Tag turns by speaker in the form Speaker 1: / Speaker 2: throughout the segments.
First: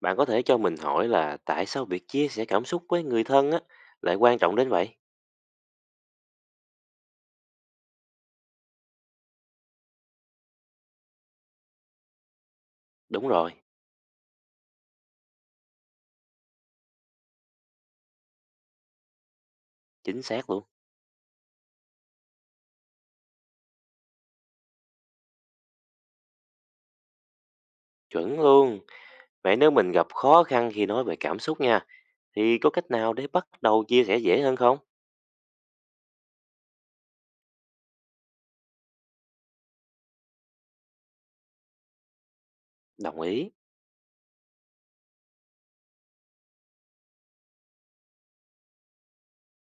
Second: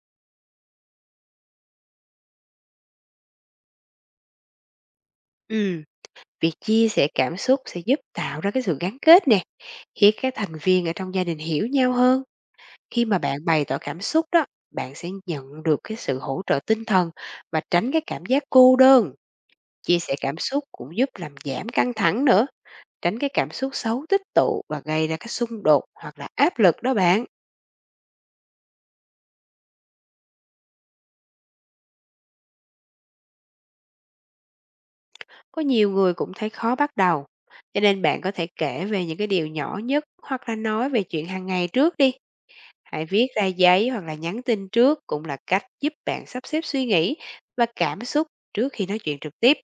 Speaker 1: Bạn có thể cho mình hỏi là tại sao việc chia sẻ cảm xúc với người thân á lại quan trọng đến vậy?
Speaker 2: Ừ, việc chia sẻ cảm xúc sẽ giúp tạo ra cái sự gắn kết nè, khiến các thành viên ở trong gia đình hiểu nhau hơn. Khi mà
Speaker 1: Đúng
Speaker 2: bạn
Speaker 1: rồi,
Speaker 2: bày tỏ cảm xúc đó, bạn sẽ nhận được cái sự hỗ trợ tinh thần và tránh cái cảm giác cô đơn. Chia sẻ
Speaker 1: chính
Speaker 2: cảm
Speaker 1: xác
Speaker 2: xúc
Speaker 1: luôn,
Speaker 2: cũng giúp làm giảm căng thẳng nữa, tránh cái cảm xúc xấu tích tụ và gây ra cái xung đột hoặc là áp lực đó bạn.
Speaker 1: chuẩn luôn. Vậy nếu mình gặp khó khăn khi nói về cảm xúc nha, thì có cách nào để bắt đầu chia sẻ dễ hơn không?
Speaker 2: Có nhiều người cũng thấy khó bắt đầu. Cho nên bạn có thể kể về những cái điều nhỏ nhất hoặc là nói về chuyện hàng ngày trước đi. Hãy
Speaker 1: Đồng
Speaker 2: viết ra
Speaker 1: ý,
Speaker 2: giấy hoặc là nhắn tin trước cũng là cách giúp bạn sắp xếp suy nghĩ và cảm xúc trước khi nói chuyện trực tiếp.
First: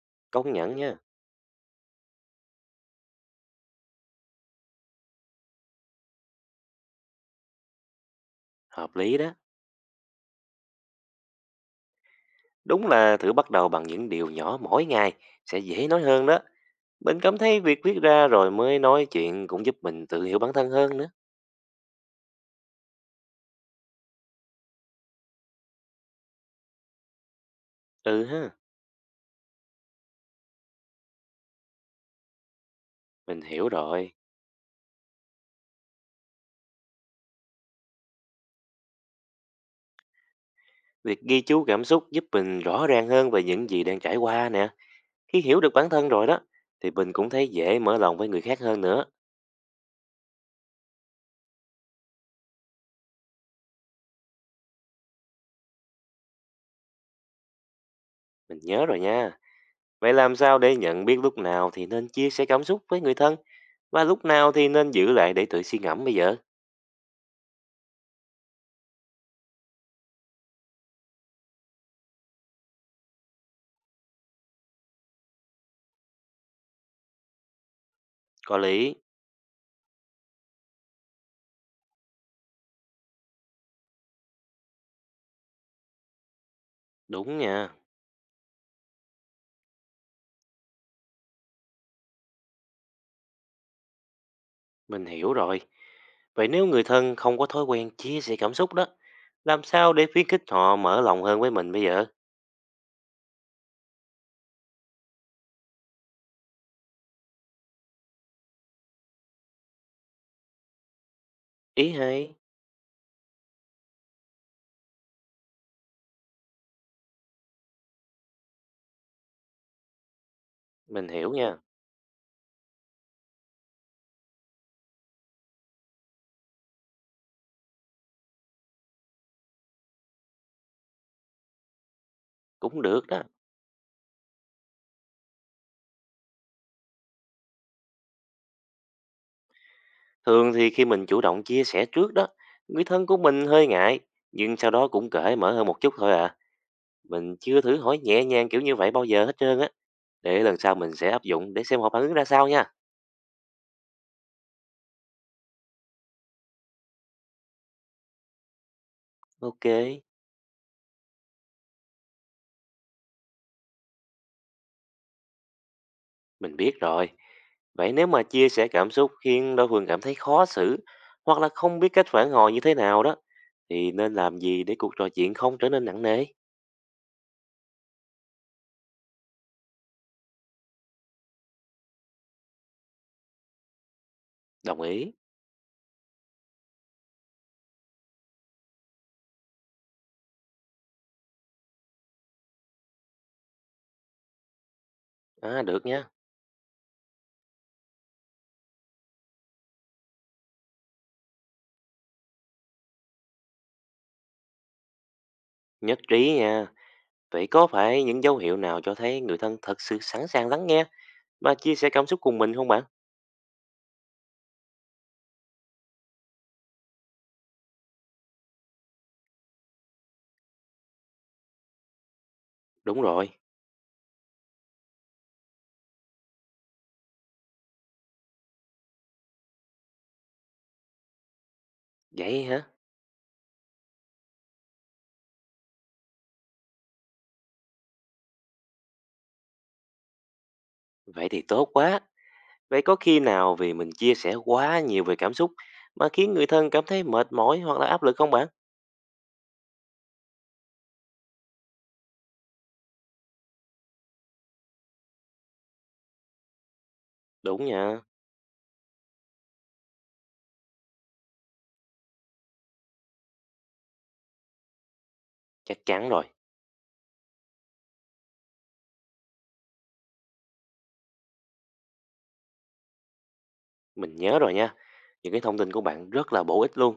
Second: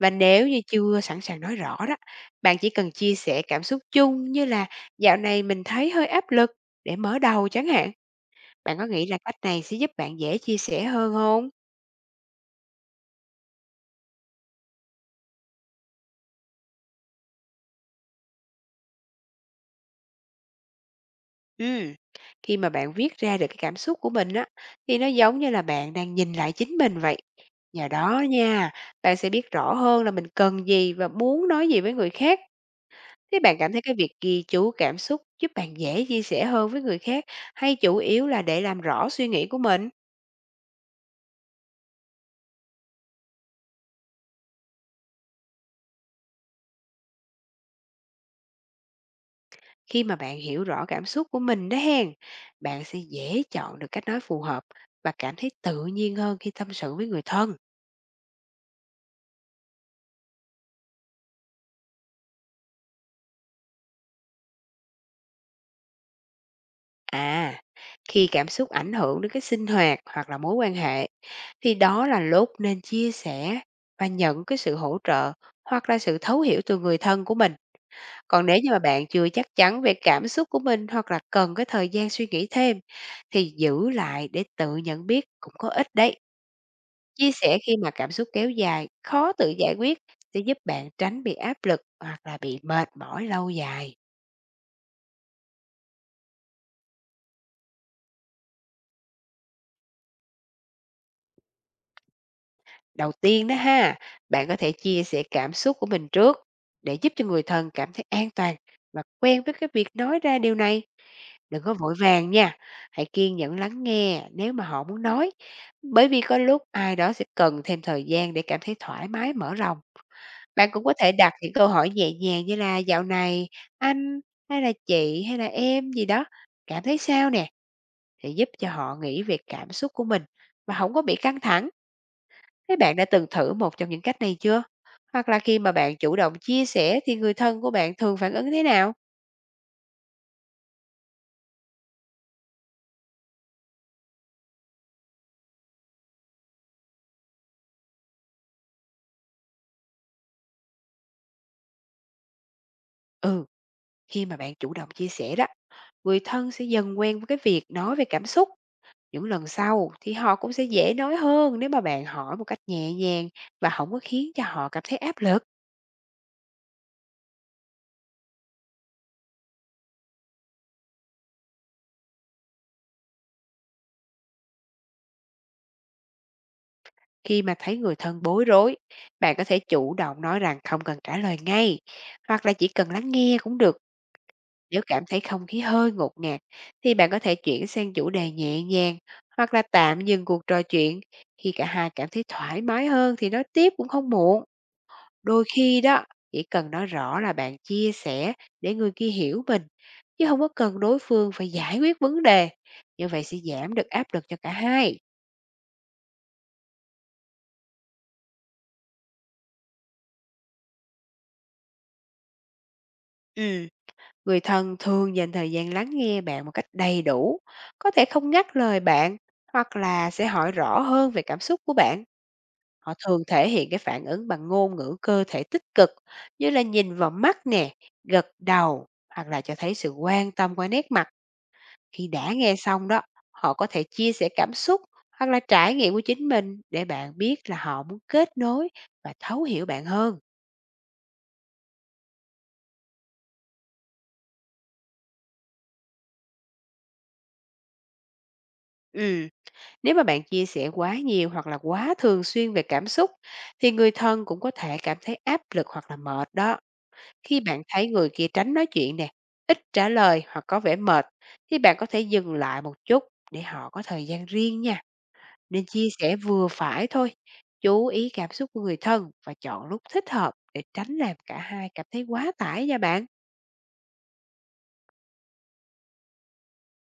Speaker 2: Và nếu
Speaker 1: công
Speaker 2: như
Speaker 1: nhận nha,
Speaker 2: chưa sẵn sàng nói rõ đó, bạn chỉ cần chia sẻ cảm xúc chung như là dạo này mình thấy hơi áp lực để mở đầu chẳng hạn. Bạn có
Speaker 1: hợp
Speaker 2: nghĩ
Speaker 1: lý
Speaker 2: là
Speaker 1: đó.
Speaker 2: cách này sẽ giúp bạn dễ chia sẻ hơn không?
Speaker 1: Đúng là thử bắt đầu bằng những điều nhỏ mỗi ngày sẽ dễ nói hơn đó. Mình cảm thấy việc viết ra rồi mới nói chuyện cũng giúp mình tự hiểu bản thân hơn nữa.
Speaker 2: Ừ. Khi mà bạn viết ra được cái cảm xúc của mình á, thì nó giống như là bạn đang nhìn lại chính mình vậy. Nhờ đó
Speaker 1: Ừ ha,
Speaker 2: nha, bạn sẽ biết rõ hơn là mình cần gì và muốn nói gì với người khác. Thế
Speaker 1: mình
Speaker 2: bạn
Speaker 1: hiểu
Speaker 2: cảm thấy cái việc
Speaker 1: rồi.
Speaker 2: ghi chú cảm xúc giúp bạn dễ chia sẻ hơn với người khác hay chủ yếu là để làm rõ suy nghĩ của mình?
Speaker 1: Việc ghi chú cảm xúc giúp mình rõ ràng hơn về những gì đang trải qua nè. Khi hiểu được bản thân rồi đó, thì mình cũng thấy dễ mở lòng với người khác hơn nữa.
Speaker 2: Khi mà bạn hiểu rõ cảm xúc của mình đó hen, bạn sẽ dễ chọn được cách nói phù hợp và cảm thấy tự nhiên hơn khi tâm sự với người thân.
Speaker 1: Mình nhớ rồi nha. Vậy làm sao để nhận biết lúc nào thì nên chia sẻ cảm xúc với người thân và lúc nào thì nên giữ lại để tự suy ngẫm bây giờ?
Speaker 2: À, khi cảm xúc ảnh hưởng đến cái sinh hoạt hoặc là mối quan hệ thì đó là lúc nên chia sẻ và nhận cái sự hỗ trợ hoặc là sự thấu hiểu từ người thân của mình. Còn
Speaker 1: Có
Speaker 2: nếu như mà
Speaker 1: lý.
Speaker 2: bạn chưa chắc chắn về cảm xúc của mình hoặc là cần cái thời gian suy nghĩ thêm thì giữ lại để tự nhận biết cũng có ích đấy. Chia
Speaker 1: Đúng
Speaker 2: sẻ
Speaker 1: nha.
Speaker 2: khi mà cảm xúc kéo dài, khó tự giải quyết sẽ giúp bạn tránh bị áp lực hoặc là bị mệt mỏi lâu dài.
Speaker 1: Mình hiểu rồi. Vậy nếu người thân không có thói quen chia sẻ cảm xúc đó, làm sao để khuyến khích họ mở lòng hơn với mình bây giờ?
Speaker 2: Đầu tiên đó ha, bạn có thể chia sẻ cảm xúc của mình trước để giúp cho người thân cảm thấy an toàn và quen với cái việc nói ra điều này. Đừng có
Speaker 1: Ý
Speaker 2: vội vàng
Speaker 1: hay,
Speaker 2: nha, hãy kiên nhẫn lắng nghe nếu mà họ muốn nói. Bởi vì có lúc ai đó sẽ cần thêm thời gian để cảm thấy thoải mái mở lòng. Bạn cũng có
Speaker 1: mình
Speaker 2: thể
Speaker 1: hiểu
Speaker 2: đặt những
Speaker 1: nha,
Speaker 2: câu hỏi nhẹ nhàng như là dạo này anh hay là chị hay là em gì đó cảm thấy sao nè, để giúp cho họ nghĩ về cảm xúc của mình mà không có bị căng thẳng. Thế
Speaker 1: cũng
Speaker 2: bạn đã
Speaker 1: được đó.
Speaker 2: từng thử một trong những cách này chưa? Hoặc là khi mà bạn chủ động chia sẻ thì người thân của bạn thường phản ứng thế nào?
Speaker 1: Thường thì khi mình chủ động chia sẻ trước đó, người thân của mình hơi ngại, nhưng sau đó cũng cởi mở hơn một chút thôi à. Mình chưa thử hỏi nhẹ nhàng kiểu như vậy bao giờ hết trơn á. Để lần sau mình sẽ áp dụng để xem họ phản ứng ra sao nha.
Speaker 2: Ừ, khi mà bạn chủ động chia sẻ đó, người thân sẽ dần quen với cái việc nói về cảm xúc. Những lần
Speaker 1: Ok,
Speaker 2: sau thì họ cũng sẽ dễ nói hơn nếu mà bạn hỏi một cách nhẹ nhàng và không có khiến cho họ cảm thấy áp lực.
Speaker 1: mình biết rồi. Vậy nếu mà chia sẻ cảm xúc khiến đối phương cảm thấy khó xử hoặc là không biết cách phản hồi như thế nào đó thì nên làm gì để cuộc trò chuyện không trở nên nặng nề?
Speaker 2: Khi mà thấy người thân bối rối, bạn có thể chủ động nói rằng không cần trả lời ngay, hoặc là chỉ cần lắng nghe cũng được.
Speaker 1: Đồng
Speaker 2: Nếu cảm
Speaker 1: ý.
Speaker 2: thấy không khí hơi ngột ngạt thì bạn có thể chuyển sang chủ đề nhẹ nhàng hoặc là tạm dừng cuộc trò chuyện. Khi cả hai cảm thấy thoải mái hơn thì nói tiếp cũng không muộn. Đôi
Speaker 1: À
Speaker 2: khi
Speaker 1: được
Speaker 2: đó,
Speaker 1: nha,
Speaker 2: chỉ cần nói rõ là bạn chia sẻ để người kia hiểu mình chứ không có cần đối phương phải giải quyết vấn đề. Như vậy sẽ giảm được áp lực cho cả hai.
Speaker 1: nhất trí nha. Vậy có phải những dấu hiệu nào cho thấy người thân thật sự sẵn sàng lắng nghe và chia sẻ cảm xúc cùng mình không bạn?
Speaker 2: Ừ, người thân thường dành thời gian lắng nghe bạn một cách đầy đủ, có thể không ngắt lời bạn hoặc là sẽ hỏi rõ hơn về cảm xúc của bạn. Họ
Speaker 1: Đúng
Speaker 2: thường
Speaker 1: rồi,
Speaker 2: thể hiện cái phản ứng bằng ngôn ngữ cơ thể tích cực như là nhìn vào mắt nè, gật đầu hoặc là cho thấy sự quan tâm qua nét mặt. Khi đã
Speaker 1: vậy
Speaker 2: nghe
Speaker 1: hả?
Speaker 2: xong đó, họ có thể chia sẻ cảm xúc hoặc là trải nghiệm của chính mình để bạn biết là họ muốn kết nối và thấu hiểu bạn hơn.
Speaker 1: Vậy thì tốt quá. Vậy có khi nào vì mình chia sẻ quá nhiều về cảm xúc mà khiến người thân cảm thấy mệt mỏi hoặc là áp lực không bạn?
Speaker 2: Ừ. Nếu mà bạn chia sẻ quá nhiều hoặc là quá thường xuyên về cảm xúc thì người thân cũng có thể cảm thấy áp lực hoặc là mệt đó. Khi bạn
Speaker 1: Đúng
Speaker 2: thấy
Speaker 1: nha,
Speaker 2: người kia tránh nói chuyện nè, ít trả lời hoặc có vẻ mệt thì bạn có thể dừng lại một chút để họ có thời gian riêng nha. Nên
Speaker 1: chắc
Speaker 2: chia
Speaker 1: chắn
Speaker 2: sẻ
Speaker 1: rồi.
Speaker 2: vừa phải thôi. Chú ý cảm xúc của người thân và chọn lúc thích hợp để tránh làm cả hai cảm thấy quá tải nha bạn.
Speaker 1: Mình nhớ rồi nha. Những cái thông tin của bạn rất là bổ ích luôn.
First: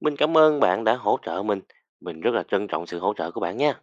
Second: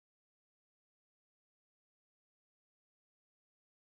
Speaker 1: Mình cảm ơn bạn đã hỗ trợ mình. Mình rất là trân trọng sự hỗ trợ của bạn nha.